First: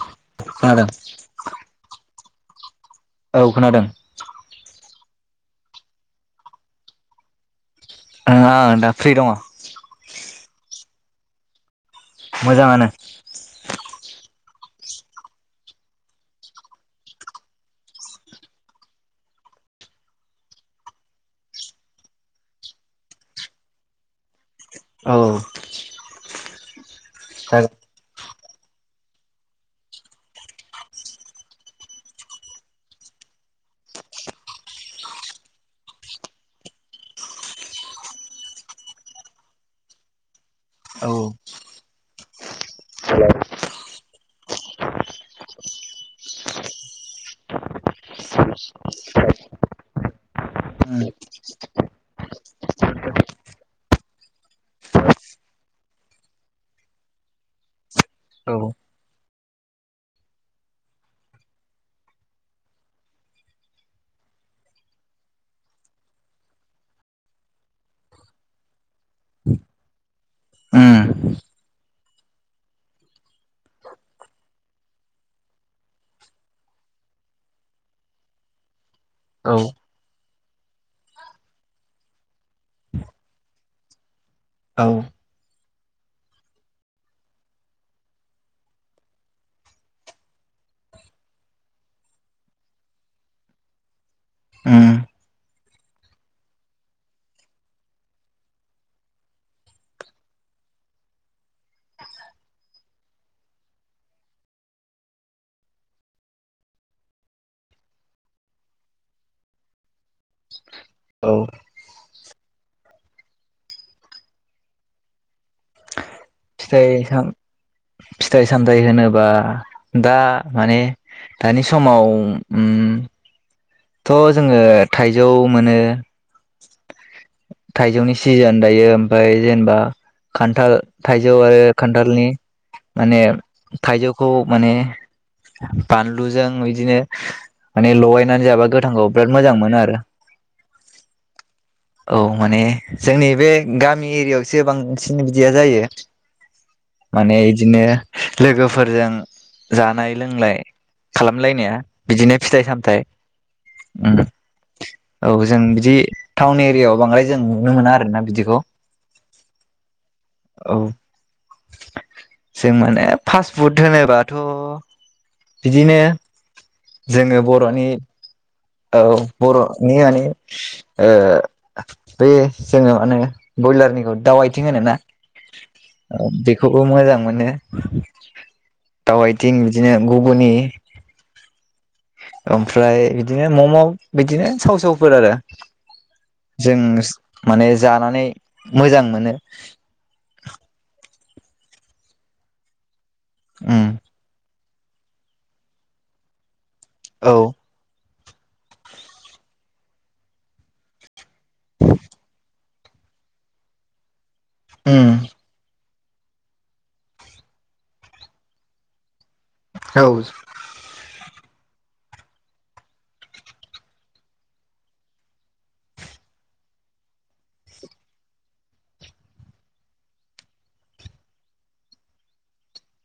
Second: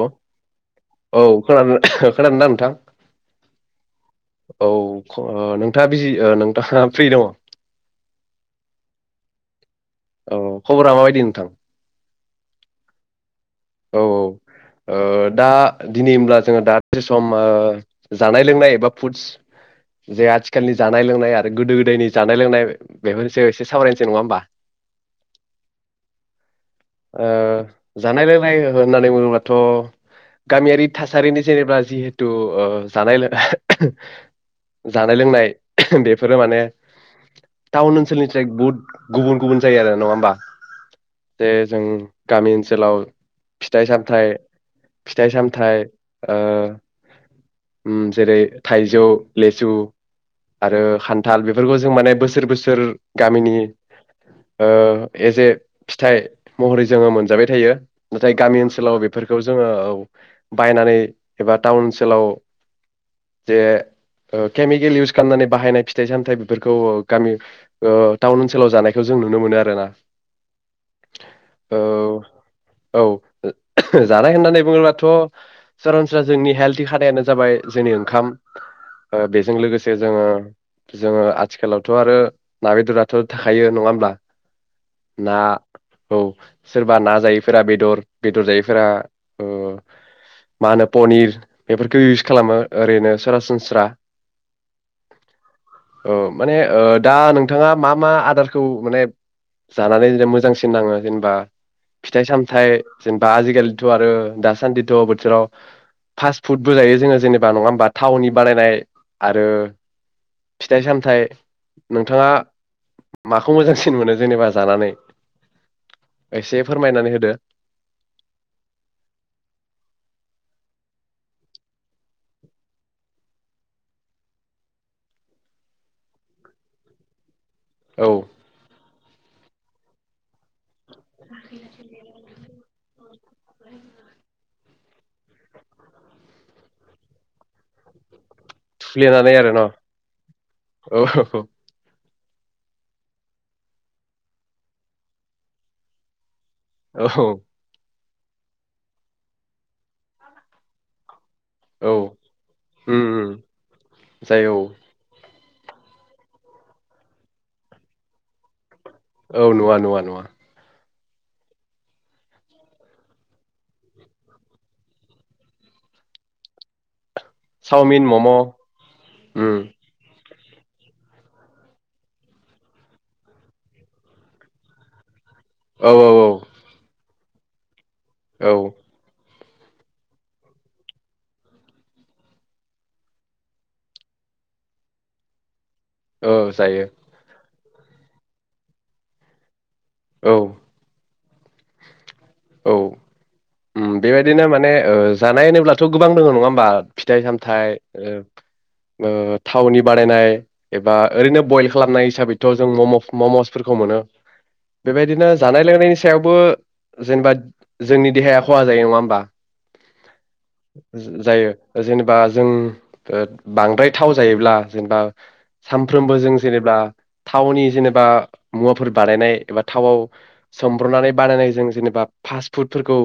औ खोनादों औ खोना खोनादों ना नोंथां? औ खोनादों। अ नोंथाङा बिजि ओ नोंथाङा फ्रि दङ। ओ आं दा फ्रि दङ। अ खबरा माबायदि नोंथां? मोजाङानो। औ ओ दा दिनै होमब्ला जोङो दासे सम जानाय लोंनाय एबा फुडस जे आथिखालनि जानाय लोंनाय आरो गोदो गोदायनि जानाय लोंनाय बेफोरसो एसे सावरायनोसै नङा होमबा। औ ओ जानाय लोंनाय होननानै बुङोबाथ गामियारि थासारिनि जेनेबा जिहेथु ओ जानाय लोंनाय जानाय लोंनाय बेफोरो माने टाउन ओनसोलनिस्राय गुबन गुबुन जायो आरो नङा होमबा औ जे जों गामि ओनसोलाव फिथाइ सामथाय फिथाइ सामथाय ओ उम जेरै थाइजौ लेसु आरो उम खान्थाल बेफोरखौ जों माने बोसोर बोसोर गामिनि ओ एजे फिथाइ महरै जोङो मोनजाबाय थायो नाथाय गामि ओनसोलाव बेफोरखौ जोङो बायनानै एबा टाउन ओनसोलाव जे केमिकेल इउस खालामनानै बाहायनाय फिथाइ सामथाइ बेफोरखौ गामि ओ टाउन ओनसोलाव जानाय खौ जों नुनो मोनो आरोना औ औ जानाय होननानै बुङोबाथ सरसनस्रा जोंनि हेल्थ खानायानो जाबाय जोंनि ओंखाम। ओ बेजों औ लोगोसे जोङो जोङो आथिखालावथ आरो ना बेदराथ थाखायो। नङा होमब्ला? औ ना औ सोरबा ना जायैफोरा बेदर बेदर जायैफोरा उम मा होनो पनिर बेफोरखौ इउस खालामो ओरैनो सरासनस्रा उम औ माने दा नोंथाङा मा मा आदार खौ माने जानानै जेनेब मोजांसिन नाङो जेनेबा फिथाइ सामथाइ जेनेबा आजिखालिथ आरो दासान्दिथ बोथोराव फास‌फुदबो जायो जोङो जेनेबा नङा होमबा थावनि बानायनाय आरो फिथाइ सामथाय औ नोंथाङा माखौ मोजांसिन मोनो जेनेबा जानानै? एसे फिथाइ फोरमायनानै साम होदो फिथाइ सामथायाइ होनोब्ला दा माने दानि समाव उम थ जोङो थाइजौ मोनो औ थाइजौनि सिजोन दायो ओमफ्राय जेनेबा [unintelligible] खान्थाल थाइजौ आरो खान्थालनि माने थाइजौखौ माने बानलुजों बिदिनो मान लगायनानै जाबा गोथांखौ बिराद थुफ्लेनानै आरो मोजां न मोनो औ। औ माने जोंनि बे गामि एरियायावसो बांसिन बिदिया जायो। औ माने दिनो लोगोफोरजों जानाय लोंलाय खालामलायनाया औ बिदिनो फिथाइ सामथाइ उम उम उम जायो औ। औ जों बिदि टाउन एरियायाव बांद्राय जों नुनो मोना आरो ना बिदिखौ। औ नुवा नुवा नुवा। औ जों माने फास्ट फुड होनोबाथ' बिदिनो जोङो बर'नि चावमिन मम' उम औ बर'नि मे ओ बे जोङो माने बयलारनिखौ दाउ आथिं होनो ना। औ औ बेखौबो मोजां मोनो। औ थं बिदिनो गुबुननि ओमफ्राय बिदिनो मम' बिदिनो साव सावफोर आरो। औ जों जायो माने जानानै मोजां मोनो। औ औ उम बेबायदिनो माने ओ जानाय होनोब्लाथ' गोबां दोङ नङा होमबा? फिथाइ औ सामथाइ ओ थावनि बानायनाय एबा ओरैनो बयल खालामनाय हिसाबैथ' जों मम'सफोरखौ मोनो। उम बेबायदिनो जानाय लोंनायनि सायावबो जेनेबा जोंनि देहाया खहा जायो नङा होमबा। औ ज-जायो जेनेबा जों बांद्राय थाव जायोब्ला जेनेबा सानफ्रोमबो जों जेनेबा थावनि जेनेबा मुवाफोर बानायनाय एबा थावआव सोमब्रबनानै बानायनाय जों जेनेबा फास्ट फुडफोरखौ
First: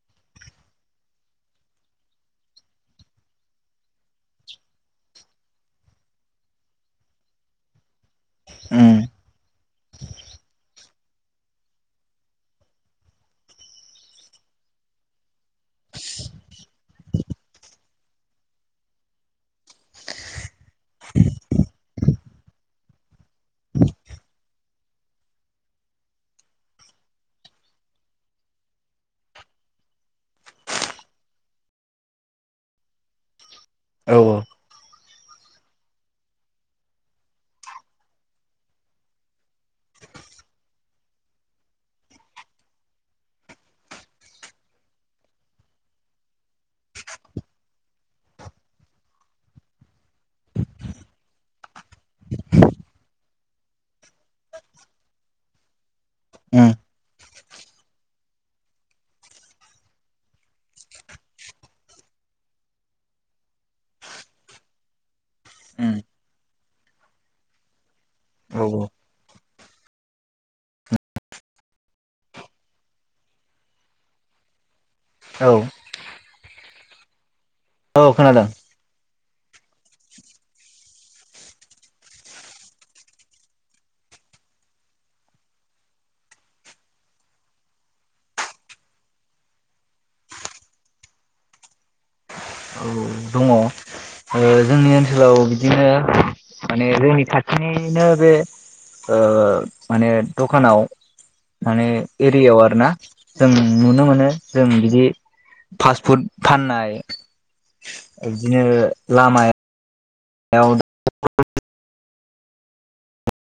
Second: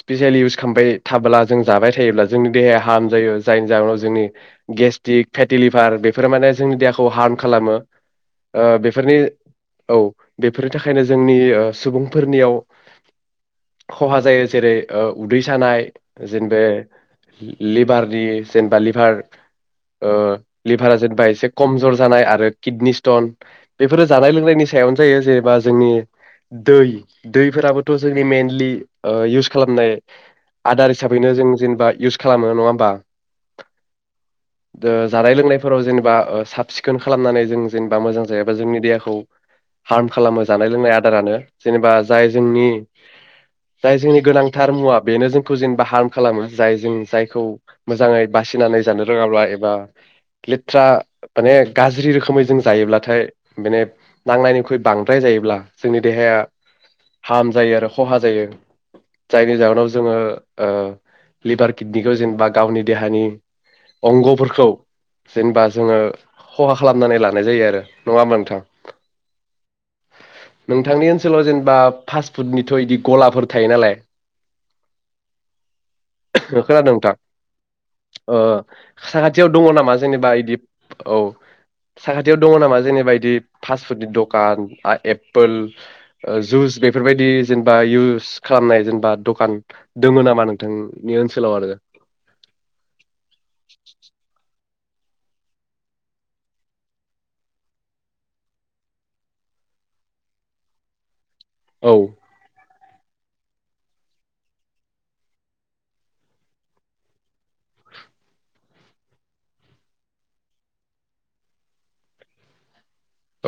स्पेसियलि इउस खालामबाय थाबोला जों जाबाय थायोब्ला जोंनि देहाया हार्म जायो जायनि जाहोनाव जोंनि गेस्टिक फेटिलिभार बेफोर माने जोंनि देहाखौ हार्म खालामो। ओ उम बेफोरनि औ बेफोरनि नि थाखायनो जोंनि सुबुंफोरनियाव खहा जायो जेरै ओ उदै सानाय जेनेबा लिभारनि जेनेबा लिभार ओ लिभारा जेनब एसे कम जर जानाय आरो किडनि स्टन बेफोरो जानाय लोंनायनि सायावनो जायो जेनेबा जोंनि दै दै फोराबो थ' जोंनि मइेनलि ओ इउस खालामनाय आदार हिसाबैनो जों जेनेबा इउस खालामो नङा होमबा औ औ ओ जानाय लोंनायफोराव जेनेबा ओ साब सिखोन खालामनानै जों जेनबा मोजां जायाबा जोंनि देहाखौ हार्म खालामो जानाय लोंनाय आदारानो जेनेबा जाय जोंनि जाय जोंनि गोनांथार मुवा बेनो जोंखौ जेनेबा हार्म खालामो जाय जों जायखौ मोजाङै बासिनानै जानो रोङाब्ला एबा लेथ्रा माने गाज्रि रोखोमै जों जायोब्लाथाय माने नांनायनिख्रुइ बांद्राय जायोब्ला जोंनि देहाया उम हाम जायो आरो खहा जायो जायनि जाहोनाव जोङो ओ लिभार किडनिखौ जेनबा गावनि देहानि अंग'फोरखौ जेनबा उम जोङो खहा खालामनानै लानाय जायो आरो। नङा होमबा नोंथां? औ नोंथांनि ओनसोलाव जेनेबा फासट फुटनिथ' इदि गलाफोर थायो नालाय औ ओ खोनादों। दा औ ओ खोनादों साराद थियाव दङ नामा जेनेबा इदि औ साखाथियाव दङ नामा जेनेबा इदि फास्ट फुडनि दखान आ एप्पोल ओ जुस बे फोरबायदि जेनेबा इउस खालामनाय जेनेबा दखान दङ नामा नोंथांनि ओनसोलाव आरो औ दङ ओ जोंनि ओनसोलाव बिदिनो माने जोंनि खाथिनिनो बे ओ माने दखानाव माने औ एरियाव आरोना जों नुनो मोनो जों बिदि फास्ट फुड फाननाय ओ बिदिनो लामाय [inaudible]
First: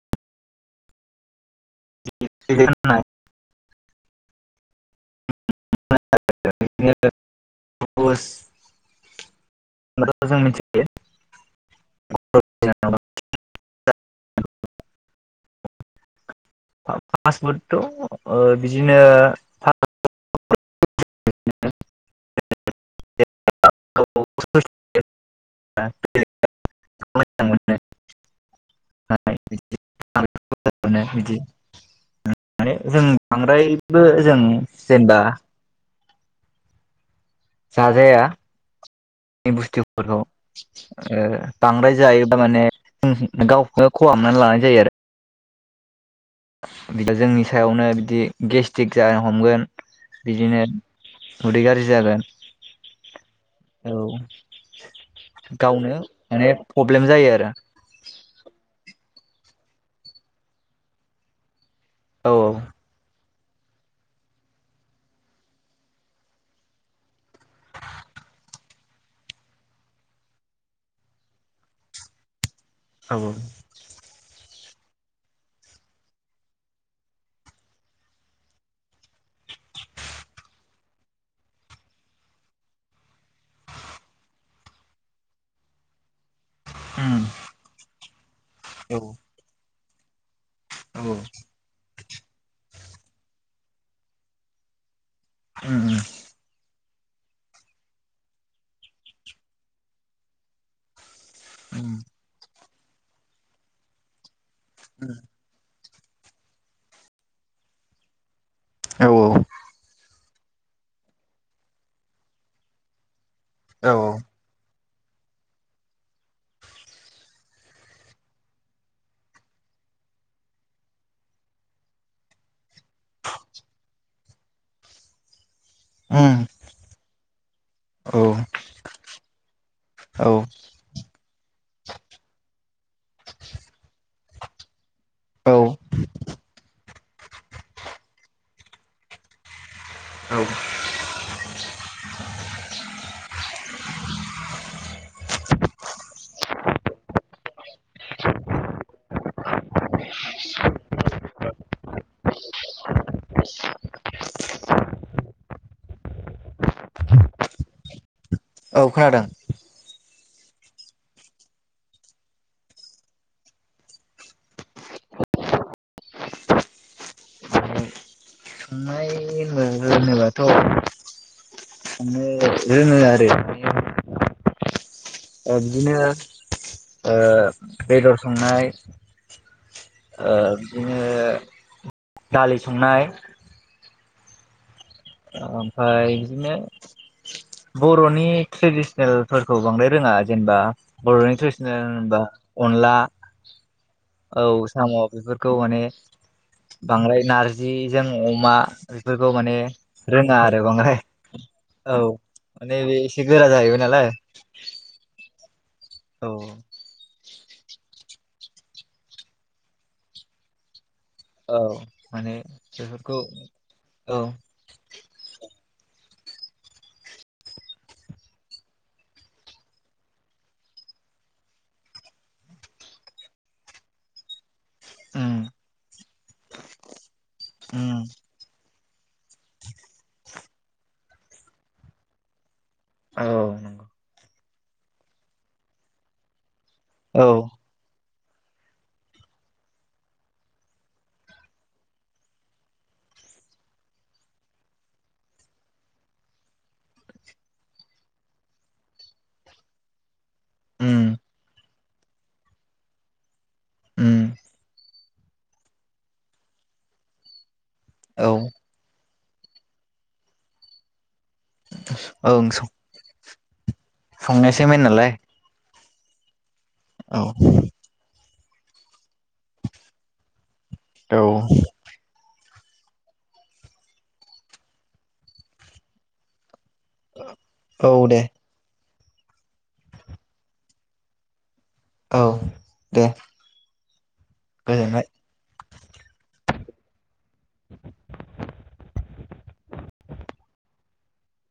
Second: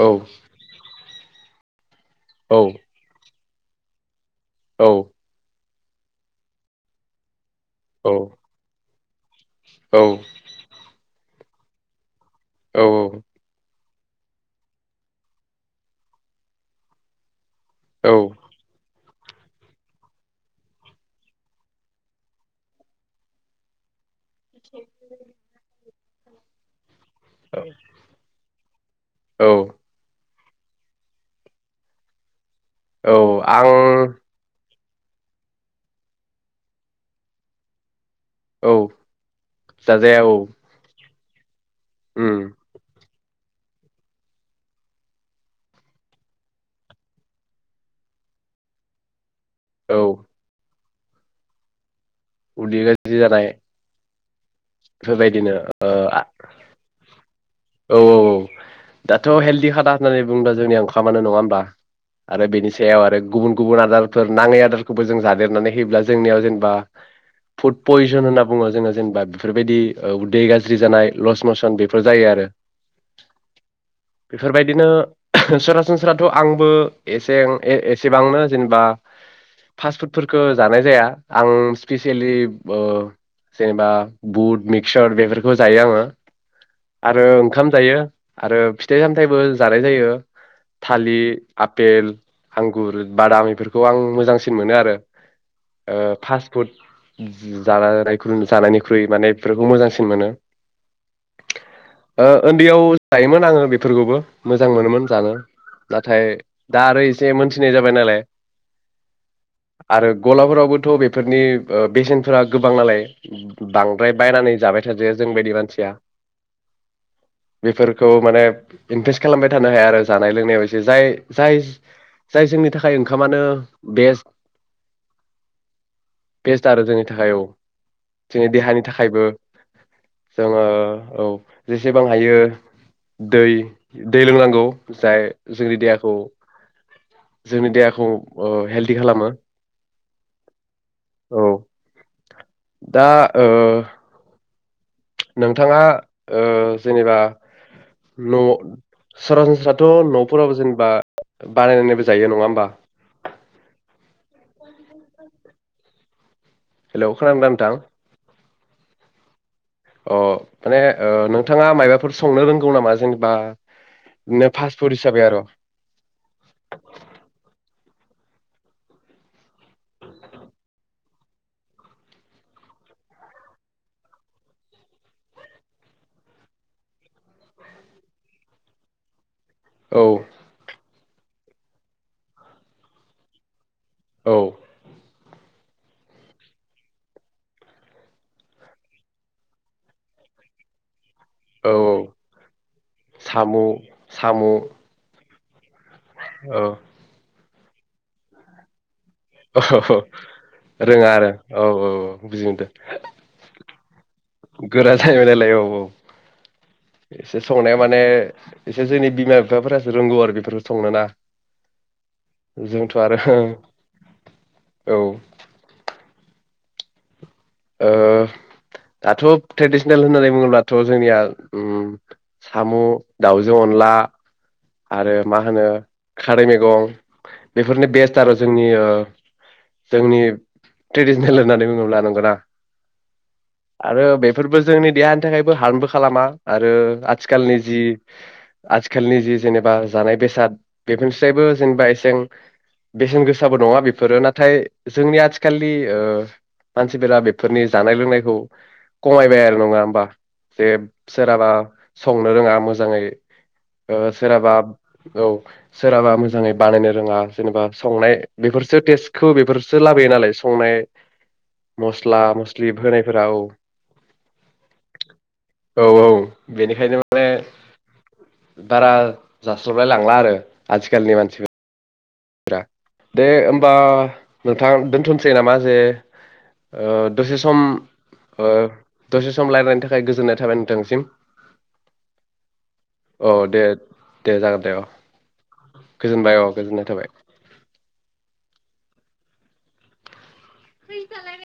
औ औ [inaudible] औ [inaudible] अ [inaudible] औ औ फा फास्ट पुट थ' ओ बिदिनो [inaudible] [inaudible] औ औ [inaudible] बिदि माने जों औ बांद्रायबो आं जों जेनेबा जाजाया औ बुस्थुफोरखौ जाजाया औ ए बांद्राय उम जायोबा माने गावखौनो खहामनानै लानाय जायो आरो जोंनि सायावनो बिदि गेस्टिक जा हमगोन औ बिदिनो उदै गाज्रि जागोन उदि गाज्रि जानाय औ बेफोरबायदिनो ओ गावनो औ माने प्रब्लेम जायो आरो औ दाथ' हेल्दि खाना होननानै बुङोबा जोंनि ओंखामानो नङा होमबा आरो बेनिसायाव आरो गुबुन गुबुन आदारफोर नाङै आदारखौबो जों जादेरनानै होयोब्ला जोंनियाव जेनेबा फुड पयजन होनना बुङो जोङो जेनेबा बेफोरबायदि उदै गाज्रि जानाय लस मसन बेफोर जायो आरो औ बेफोरबायदिनो सरासनस्राथ' आंबो एसे एसेबांनो जेनेबा फास्ट फुडफोरखौ जानाय जाया आं स्पिसियेलि ओ जेनेबा बुट मिक्सर बेफोरखौ जायो आङो आरो ओंखाम जायो आरो औ फिथाइ सामथाइबो जानाय जायो थालि आपेल आंगुर बादम इफोरखौ आं मोजांसिन मोनो आरो ओ फास्ट फुड [unintelligible] ख्रुइ माने बेफोरखौ मोजांसिन मोनो ओ याव जायोमोन आङो बेफोरखौबो मोजां मोनोमोन जानो नाथाय दा आरो एसे मोनथिनाय जाबाय नालाय औ औ आरो गलाफोरावबोथ' बेफोरनि ओ बेसेनफोरा गोबां नालाय बांद्राय उम बायनानै जाबाय थाजाया जोंबायदि मानसिया बेफोरखौ माने इनभेस्ट खालामबाय थानो हाया आरो जानाय लोंनायाव ए जाय जोंनि थाखाय खाइ ओंखामानो बेस्ट बेस्ट आरो जोंनि थाखाय औ औ जोंनि देहानि थाखायबो औ जोङो औ जेसेबां हायो दै दै लोंनांगौ जाय औ जोंनि देहाखौ जोंनि देहाखौ ओ हेलदि खालामो औ औ दा ओ नोंथाङा ओ जेनेबा न' सरासनस्राथ' न'फोराव जेनेबा बानायनायबो जायो नङा होमबा हेल' खोनादोंना नोंथां औ खोनादों अ माने ओ नोंथाङा मायबाफोर संनो रोंगौ नामा जेनेबा फास्ट फुड हिसाबै आरो होनोब्लाथ' रोङो आरो ओ बिदिनो ओ बेदर संनाय औ ओ बिदिनो दालि संनाय औ ओमफ्राय बिदिनो बर'नि ट्रेडिसनेलफोरखौ बांद्राय रोङा जेनेबा बर'नि औ ट्रेडिसनेल होनबा अनला साम' औ साम' बेफोर गौ माने बांद्राय नार जि जों अमा बेफोरखौ माने रोङा आरो बांद्राय रोङा आरो औ बुजि मोनदों माने बे एसे गोरा जाहैबाय नालाय गोरा जाहैबाय नालाय औ औ एसे संनाया माने एसे जोंनि बिमा बिफाफोरासो रोंगौ आरो बेफोरखौ संनो ना औ माने बेफोरखौ औ औ ओ ओ दाथ' ट्रेडिसनेल होननानै बुङोब्लाथ' जोंनिया साम' दावजों अनला आरो मा उम होनो खारै मैगं बेफोरनि उम बेस्ट आरो जोंनि ओ जोंनि ट्रेडिसनेल होननानै बुङोब्ला नंगौना औ नंगौ आरो बे बेफोरबो जोंनि देहानि थाखायबो हार्मबो खालामा आरो औ आथिखालनि जि आथिखालनि जि जेनेबा जानाय बेसाद बेफोरनिफ्रायबो जेनेबा एसे बेसेन गोसाबो नङा बेफोरो नाथाय जोंनि आथिखालनि ओ मानसिफोरा बे बेफोरनि जानाय लोंनायखौ खमायबाय आरो नङा होमबा जे उम सोराबा संनो रोङा मोजाङै ओ उम सोराबा औ सोरहाबा मोजाङै बानायनो रोङा जेनेबा संनाय औ बेफोरसो टेस्ट खौ बेफोरसो लाबोयो नालाय संनाय मस आ मस्लि होनाय राव संनायासो मेन नालाय औ औ बेनिखायनो औ माने बारा जास्लाबलाय लांला आरो आजिखालिनि औ मानसि दे होमबा नोंथां दोनथनोसै नामा जे ओ दसे सम औ दे ओ दसे सम रायलायनायनि थाखाय गोजोननाय थाबाय नोंथांसिम। औ दे औ दे दे जागोन दे अ गोजोनबाय गोजोनबाय औ । गोजोन्नाय थाबाय। बेै जालाय